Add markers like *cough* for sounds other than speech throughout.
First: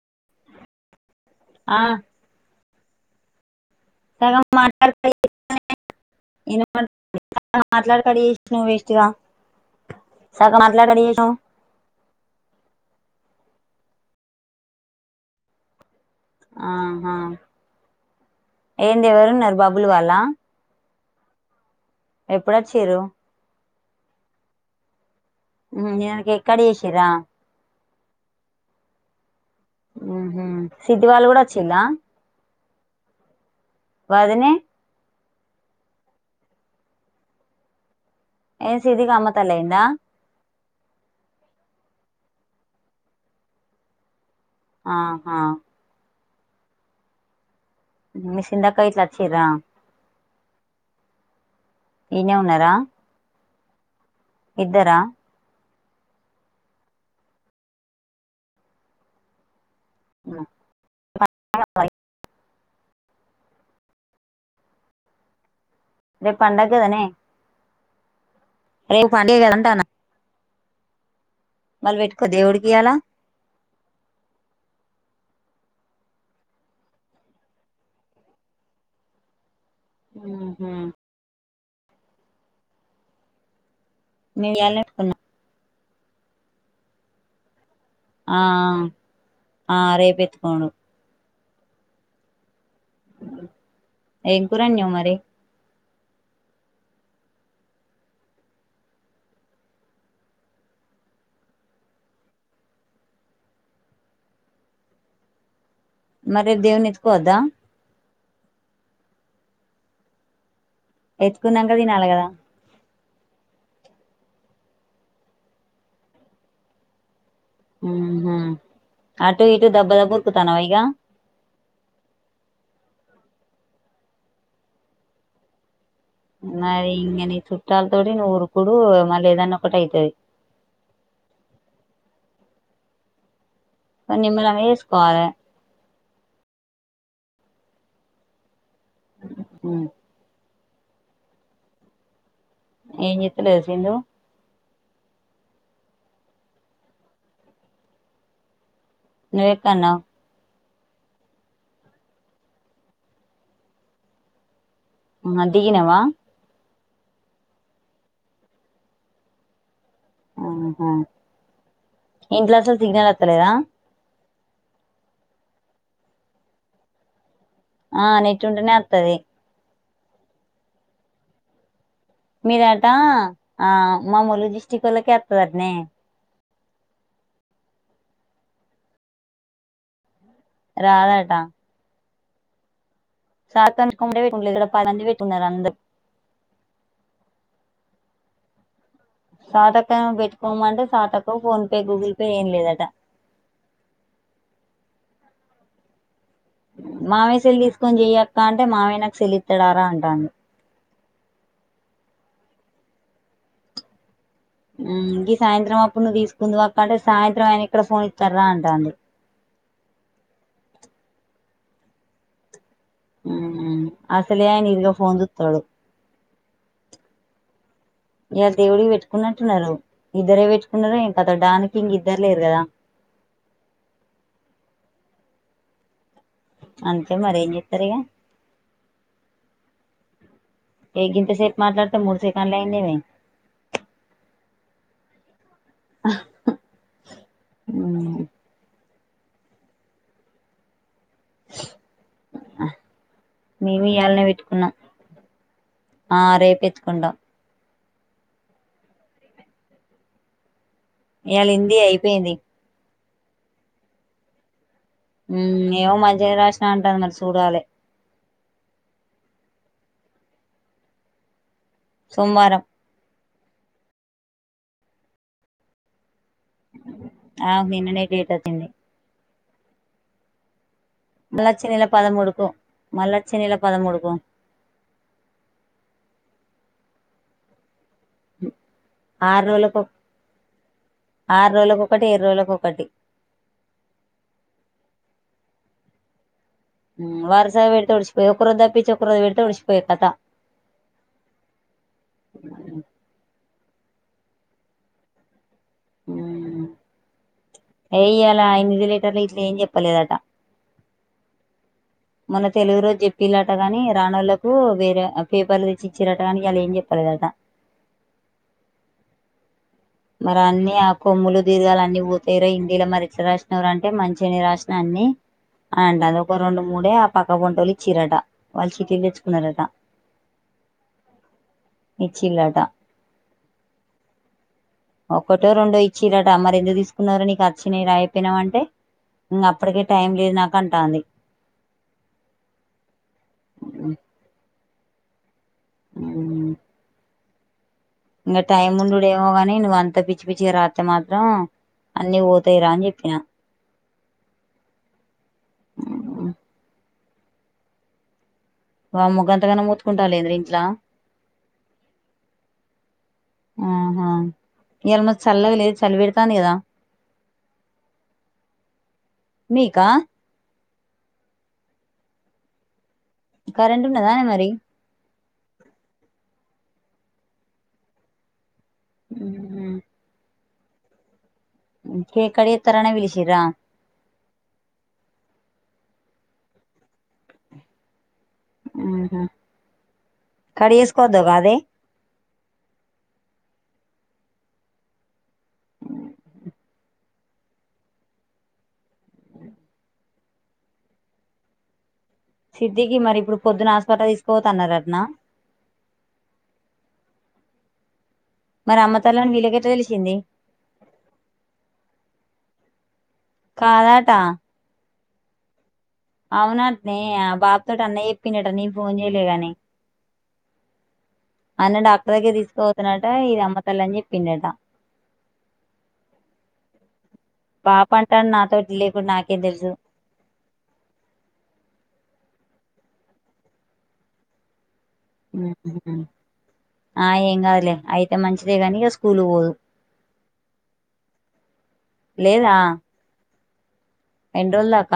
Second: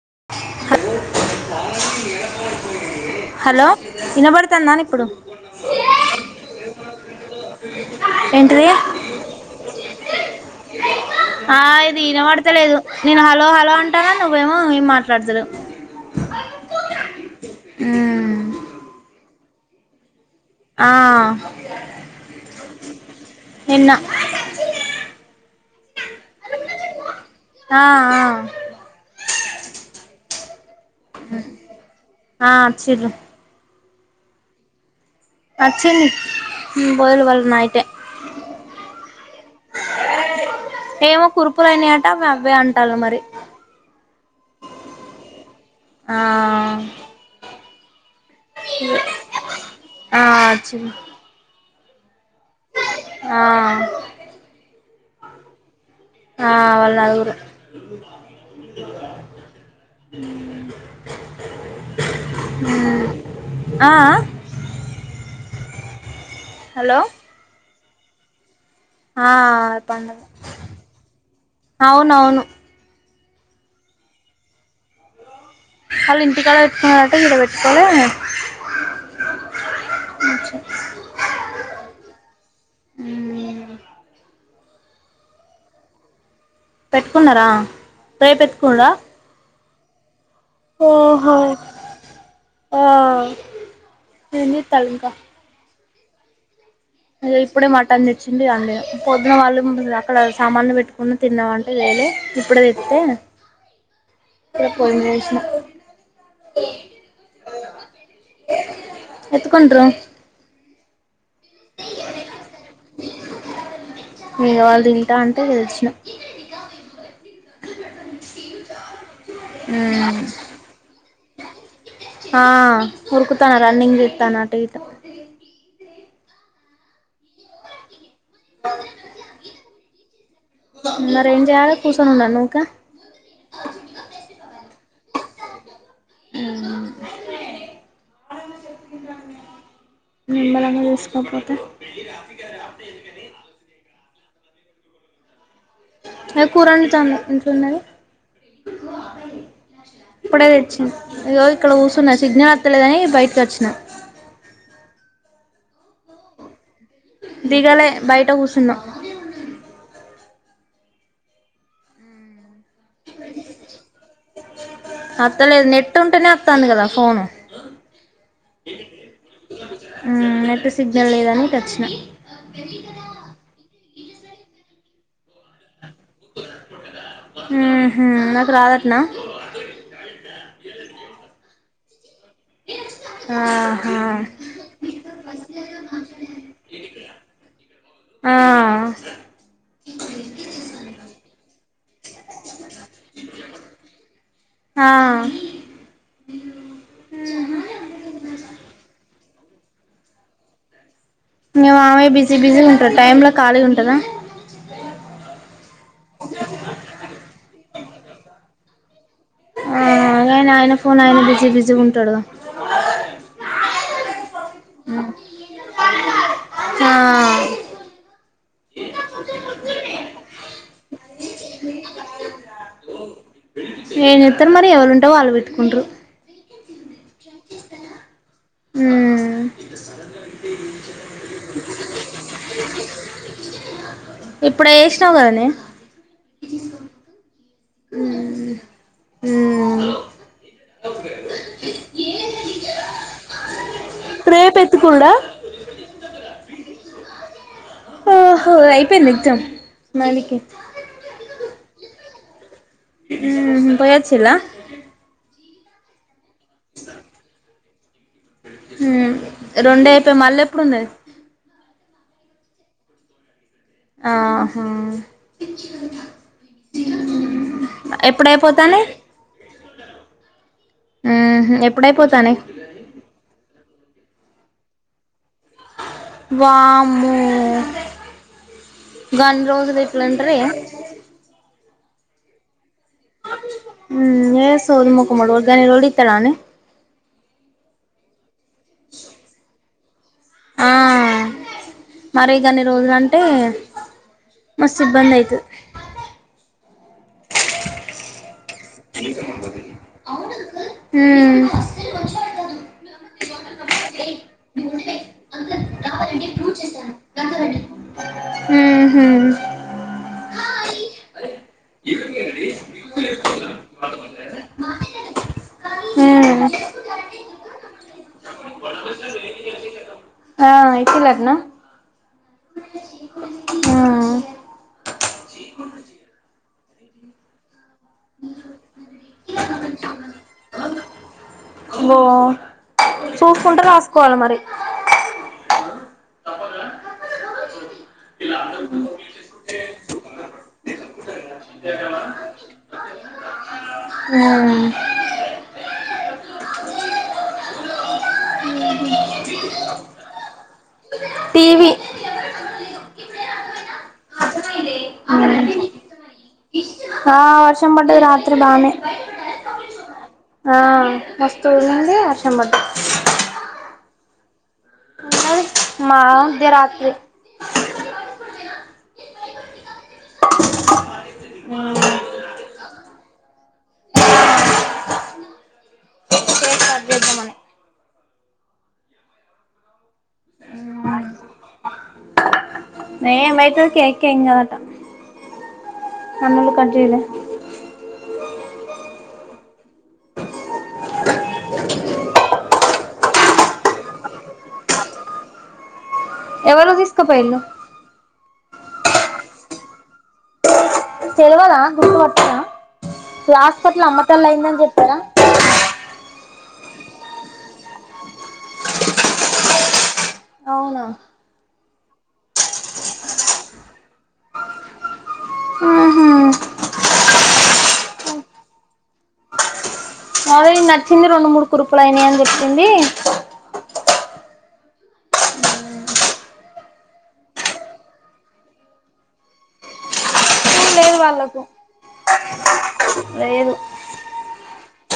హ ఆ హలో సగం వినబడుతుందా ఇప్పుడు మాట్లాడక మాట్లాడ కడ చేసినావు ఏంటిది వేస్ట్ గా సగం మాట్లాడ కడ చేసినావు ఆ ఇది వినబడతలేదు నేను హలో హలో అ ఆ నువ్వు ఏమో ఏం మాట్లాడుదురు ఆ హా ఏంది ఎవరున్నారు బాబులు వాళ్ల ఆ ఎప్పుడొచ్చిర్రు నిన్న ఉమ్ ఈయనకి ఇక్కడికి ఏసిరా ఆ ఆ ఉ హు సిద్ధివాళ కూడా వచ్చిందా ఆ వచ్చిర్రు వదినే వచ్చింది ఉమ్ పోదు పోదులే నైటే ఏ సిరికి అమ్మతలైందా అవే అవే అంటాలు మరి ఆహా ఆ మీసిన్దాక ఇట్లా వచ్చిరా ఆ అచిన్ ఇన్నే ఉన్నారా ఆ ఇద్దరా ఆ వాల్ నాలుగురు ఉ ఆ ఆ రేప్ హలో పండగదనే రేప్ ఆ పండగె గదా అంటన్న పండగ మల్ పెట్టుకో అవునవును దేవుడ్కి ఇయాల ఆళ్ళు ఇంటికాడ పెట్టుకున్నారంట ఇడ పెట్టుకోలే మ్ హు మ్మ్ నిన్ ఇయ్యాల్నే ఏసుకున్న పెట్టుకున్నారా ఆ రేపెత్తుకునుడా ఆ రేపుపెతుక్ ఓహో ఆహ్ ఏం కూర వండినావ్ చేతలింక్కా మరి ఇగో ఇప్పుడే మటన్ తెచ్చిండు అండీనా పొద్దున వాళ్ళు ఉన్నారు అక్కడ సామాన్లు పెట్టుకుని తిన్నావంటే లేదు ఇప్పుడే తెత్తే ఇగ పొయ్యేమీద ఏసిన మరి దేవున్ని ఏతుక్కోవద్ద ఎత్తుకుంట్రూ ఎత్తుకున్నాంక తినాలే కదా ఇగ వాళ్ళు తింటా అంటే ఇగ తెచ్చినం ఉహు అటూ ఇటూ దబ్బా దబ్బ మ్మ్ ఉరుకుతన్నావా ఇగ ఉరుకుతాన్న రన్నింగ్ చెత్తాన్న అటు ఇటు మరి ఇంగ నీ చుట్టాలు తోడి నువ్వు ఊరుకుడు మళ్ళీ ఏదన్న ఒకటి అయితది గ పని నిమ్మలంగా జేసుకోవాలే హుమ్ ఉమ్ నిమ్మలంగా చూసుకోకపోతే ఏంజేత్తలేదా సింధు ఏ కురండుతాంది ఇంట్లున్నది నువ్ ఎక్కన్నావ్ ఇగో ఇక్కడ కూర్చున్న సిగ్నల్ వత్తలేదని బయటకి వచ్చిన హ దిగినవ దిగలే బయట కూసున్నా ఆహ ఇంట్ల సు సిగ్నలత్తలేదా అత్తలేదు నెట్ ఉంటేనే అత్తంది కదా ఫోను ఆ నెట్ ఉంటనే అత్తది హు నెట్ సిగ్నల్ లేదని ఇటచ్చిన మీదటా ఆ మా ములుగు డిస్ట్రిక్ ఒళ్ళకే ఒత్తదాట్నే మ్ హు నాకు రాదట్నా రాదటా ఇచ్ సాతకంచుకుంము లేదు ఏంలేదు ఇడ పంది వెట్టిండారు అందర్ ఆ సాతకం పెట్టుకోమంటే సాతకు ఫోన్ పే గూగుల్ పే ఏం లేదట ఆ మామయ్య సెల్ తీసుకొని చేయక్క అంటే మామయ్య నాకు సెల్ ఇత్తడారా అంటాండు మీ మామయ్య బిజీ బిజీ ఉంటారు టైమ్ లో ఖాళీగుంటదా మ్మ్ గీ సాయంత్రం అప్పుడు నువ్వు తీసుకుందువు అక్క అంటే సాయంత్రం ఆయన ఎక్కడ ఫోన్ ఇత్తరా అం టాంది అవున్ గయిన ఆయన ఫోన్ ఆయిన బిజీ బిజీ ఉంటాడు హుమ్ ఆస్ త్తలే అని ఇరగ ఫోన్ జుత్తడు హా ఇయాల్ దేవుడికి పెట్టుకున్నట్టున్నారు, ఇద్దరే పెట్టుకున్నారో ఏం కథా డానికి ఇంక ఇద్దరు లేరు కదా. ఏం చెత్తరు మరి ఎవళ్లు ఉంటే వాళ్ పెట్టుకుంటరు అంతే మరి ఏం చేత్తరు ఇగ హుమ్ ఏ గింతసేపు మాట్లాడితే మూడు సెకండ్లు అయిందేమి ఇప్పుడ ఏ ష్ స్నవ్ కదనే ఈ సాంగ్ కు హుహ్ హూమ్ మీమి ఇయాల్ నే వెట్ రేపు కున్నా ఎత్తుకునుడా ఆ రేప్ పెట్ కుంటా ఓ హో అయిపోయిందా ఎగ్జామ్ నాల్ కి ఇయాళ ఇంది అయిపోయింది పోయిచ్చిళ్ళ హుమ్ ఏమో మర్ ఏం రాసినా అంటారు మరి చూడాలె ఉహ్మ్ రెండు అయిపోయి మళ్ళ ఎప్పుడున్నది సోమవారం ఆ హా ఆమె కు నిన్ననే డేట్ వచ్చింది ఎప్పుడైపోతానయ్ మ్మ్ మళ్ళ హ్మ్ వచ్చే నెల పదమూడు ఎప్పుడైపోతానయ్ కు మళ్ళ వచ్చే నెల పదమూడు కు వామ్మో ఆరు గన్ని రోజులు రోజులకు ఎట్ల ఉంటరే ఆరు రోజులకు ఒకటి ఏర్రోజులకు ఒకటి హ్మ్ ఏ సోది మొఖమోడు గన్ని రోజు ఇత్తడాండి హ్మ్ వరుస పెట్టి ఒడిసిపోయి ఒక్క రోజుదప్పిచ్చ ఒక్కరోజు వెడితే ఒడిష్ ఓకో కథ ఆ మరి గన్ని రోజులుంటే మస్ ఇబ్బంది అయిత హు ఎయ్యలా అయిత హు మొన్న తెలుగు రోజు చెప్పిలాట కాని రానులకు వేరే పేపర్లు తెచ్చి ఇచ్చారంట కాని ఈయాల ఏం చెప్పలేదంట మరి అన్ని ఆ కొములు దీర్గాలన్నీ పోతాయిరా హిందీల మరి ఎట్లా రాసినవారు అంటే మంచిగానే రాసిన అన్ని అని అంట అది ఒక రెండు మూడే ఆ పక్క వంటోలి చీరట వాళ్ళు చికెన్ తెచ్చుకున్నారంట ఆ ఇతరత్న ఇచ్చిన్లట ఆ ఒకక్కటో రెండో ఇచ్చిన్లట అ మర ఎందుకు తీసుకున్నారో నీకు మంచినీరు అయిపోయినామంటే ఇంక అప్పటికే టైం లేదు నాకంటాంది బో చూసుకుంటే రాసుకోవాలి మరి హు ఇంకా టైమ్ ఉండు ఏమోగానీ నువ్వు అంత పిచ్చ పిచ్చిగా రాత్తే మాత్రం త్రం అన్ని పోతాయిరా అని చెప్పిన హు ఊహు వామ్మో గంతగణం మూతుకుంటాలంద్ర ఇంట్లా టీవీ ఆహా ఇయ్యాల చల్లగా లేదు చలి పెడతాంది కదా ఆ వర్షం పట్టదు రాత్రి బానే మీకా ఆ మస్త ఉడి ఆ సమంట కరెంటు ఉన్నదా మరి మ దరాత్రి ఉ కేక్ కట్ చేస్తున్నారు అని పిలిచిండ్రా కేక్ కోత చెధమ్ అనే ఊహుం కడిగేసుకోద్దుకాదే ఏమవుతుంది కేక్‌ కి ఏం కాదు అట సన్నగా కట్ చేయలే సిద్ధికి మరి ఇప్పుడు పొద్దున్న ఆస్పటల్ తీసుకోపోతన్నారంటన ఎవలు తీసుకపోయిలు మరి అమ్మతాలను వీలగెట తెలిసింది తలవదా గుర్తుపట్టిన హసుపత్రల్ అమ్మ కాదట తల్ అయిందని చెప్పారా అవునా నే బా తెటి అన్న చెప్పినట్ట నీను ఫోన్ చేయలేగాని అవునా అన్న డాక్టర్ దగ్గర తీసుకుపోతున్నాట ఇది అమ్మ తల్ అని చెప్పిండట. ఆహా పాప అంటాడు నాతోటి లేకుడు నాకేం తెలుసు అదే నచ్చింది రెండు మూడు కుర్పులుయినా అని చెప్పింది. ఆ ఏం కాదులే అయితే మంచిదే కాని ఇక స్కూల్ పోదు. లేదు వాళ్ళకు లేదు ఎంద్రోల్ధక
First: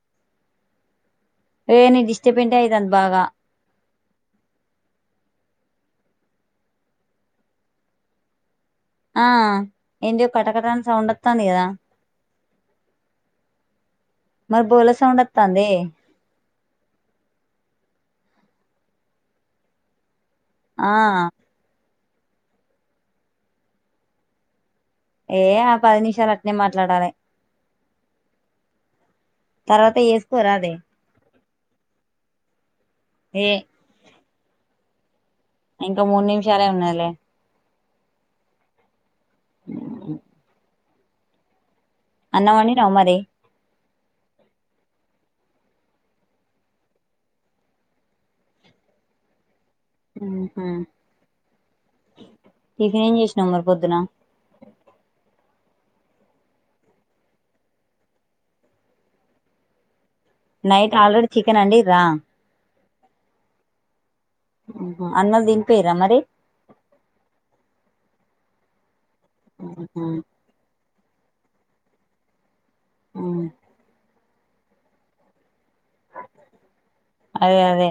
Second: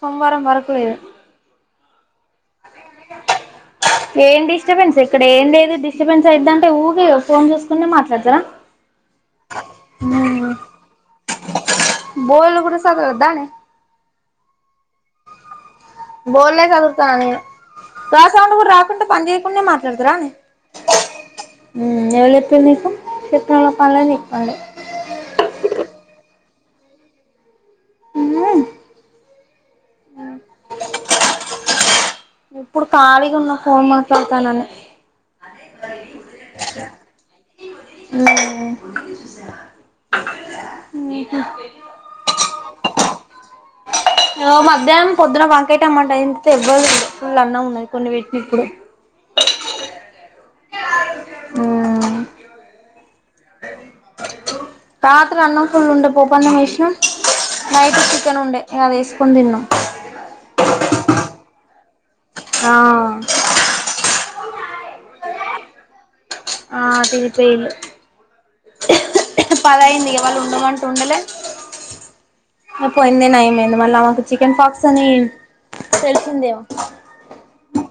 సోమ్వారం పరకులేదు ఇే డిస్టర్బంటట్ యతు అంద బాగా. ఏం డిస్టర్బెన్స్ ఇక్కడ ఏం లేదు డిస్టర్బెన్స్ అవుందంటే ఊగి ఫోన్ చూసుకునే మాట్లాడతారా. ఆ ఎడి కటకటన్ సౌండ తాంకథ బోల్ కూడా సదుద్దానే మరి బోల సౌంండ త అందిే బెల్ళ్లే చదురుతానని గా సౌండ్ కూడా రకూడా పని చేయకుండా మాట్లాడతార నే ఆ ఏవాలు చెపీరు నీకు. ఏ ఆ పది నిమిషాలు అట్నే మాట్లాడాలి తర్వాత చేసుకోరా అదే ఇప్పుడు ఖాళీగా ఏ ఉన్న ఫోన్ మాట్లాడుతానని. ఇంకా మూడు నిమిషాలే ఉన్నాాలే ఉ అ ఊహూ మరి మధ్యాహ్నం పొద్దున వంకైట టమ్మంట అ యావ్వరూ తినలే ఫుల్ అన్న ఉన్నాయి కొన్ని వట్టిని ఇప్పుడే ఉహు ఉమ్ టిఫన్ ఏం చేసినావు మరి పొద్దున రాత్ర అన్నం ఫుల్ ఉండే పొప్పన్నం వేసిన నైట్ చికెన్ ఉండే అది వేసుకొని తిన్నాం. నైట్ ఆల్రెడీ చికెన్ అండి రా అ అన్నం తినిపియరా మరి ఆ తిర్చయిలు పది మ్మ్హ. అయింది వాళ ఉండమంటె ఉండలే. పోయిందే మ్మ్. నయమైంది మల్ల చికెన్ ఫాక్స్ ఆని. తెలిసిందేగ *unintelligible* అదే అదే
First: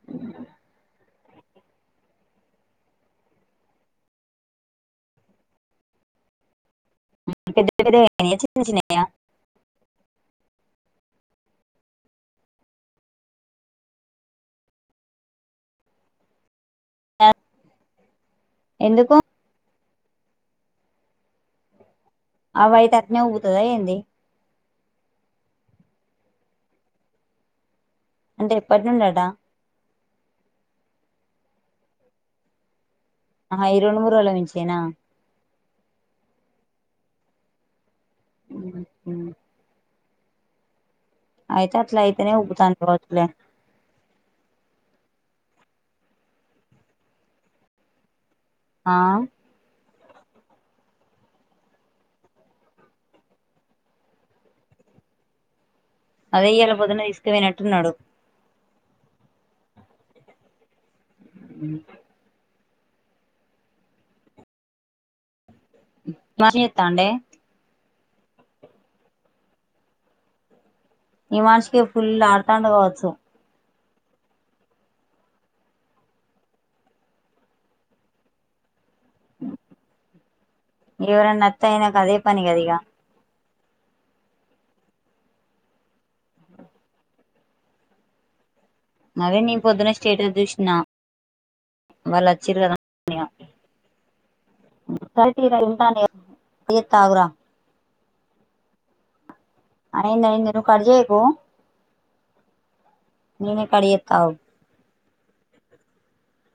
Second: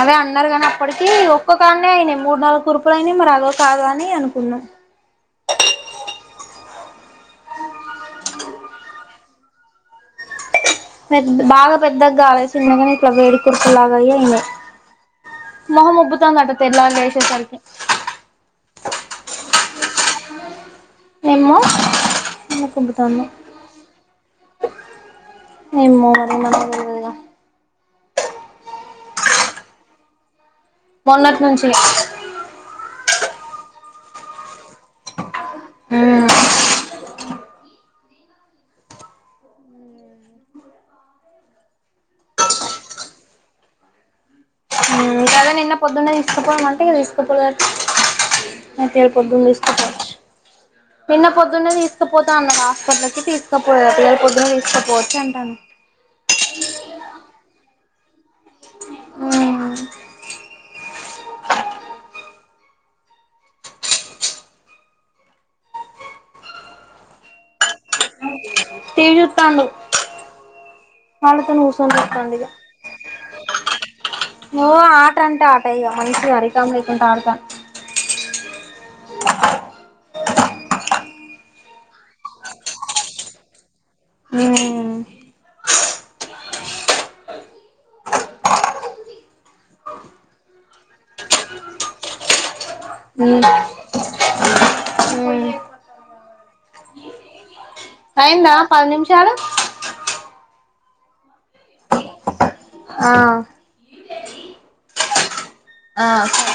అదే అన్నారు కానీ అప్పటి దీ.. ఒక్క కాడనే అయినియి మూడు నాలుగు కురుపులు అయినియి మరి అదొ కాదొ అనీ అనుకున్నా పెద్ద పెద్దదె అయినియా చిన్న చిన్నయా పెద్ద బాగా పెద్దగాలేసి గానీ వేడి కురుపులు లాగా అయ్యాయిమొహం ఉబ్బుతాందంట తెల్లారి లేసే సరికి ఎందుకూ మేము అవయితే అట్నే ఉబ్బుతదా ఏంది ఏమో మరి మనకు తెల్వదుగా అంటే ఎప్పటి నుండట మొన్నటి నుంచి ఆహా ఈ రెండు మూడు రోజుల నుంచే నా మ్మ్ హ్మ్ హ్మ్ అయితే అట్లయితే నె ఉబ్బుతా పోద్దిలె ఇ నిన్న పొద్దున్నే తీసుకుపోమంటె తీసుకపోలెద్ ఆ అయితే ఇయ్యాల పొద్దున తీసుకు పోవచ్చు నిన్న పొద్దున్నే తీసుకుపోతా అన్నడు హాస్పటల్ కి తీసుకు పోలె పిల్లల పొద్దున్న తీసుకపోవచ్చు అంటాను అదె ఇయ్యాల పొద్దున్న తీసుకుపొయినట్టున్నాడు మ్మ్ మనీ ఇత్తాండే టివి చూత్తండు ఈ మనిషికి ఫుల్ ఆటాండుకోవచ్చు ఓ ఆట అంటే ఆటెగ మనిషి హరికాం లేకుంటా ఆడత ఎవరన్నా అత్తే నాకాదే పని గదా ఇగ ఉమ్ అదే నీ పొద్దున స్టేటస్ చూస్నా వాళ్ళు వచిన్ర్ గదా ఇగ ఉమ్ సరే ఉమ్ తియ్ వెళ్తా ని గా ఎ తాగురా అయిందా పది నిమిషాలు అయింది అయింది నువు కడ్ జేయకు ఆ ఔ ఆ సరే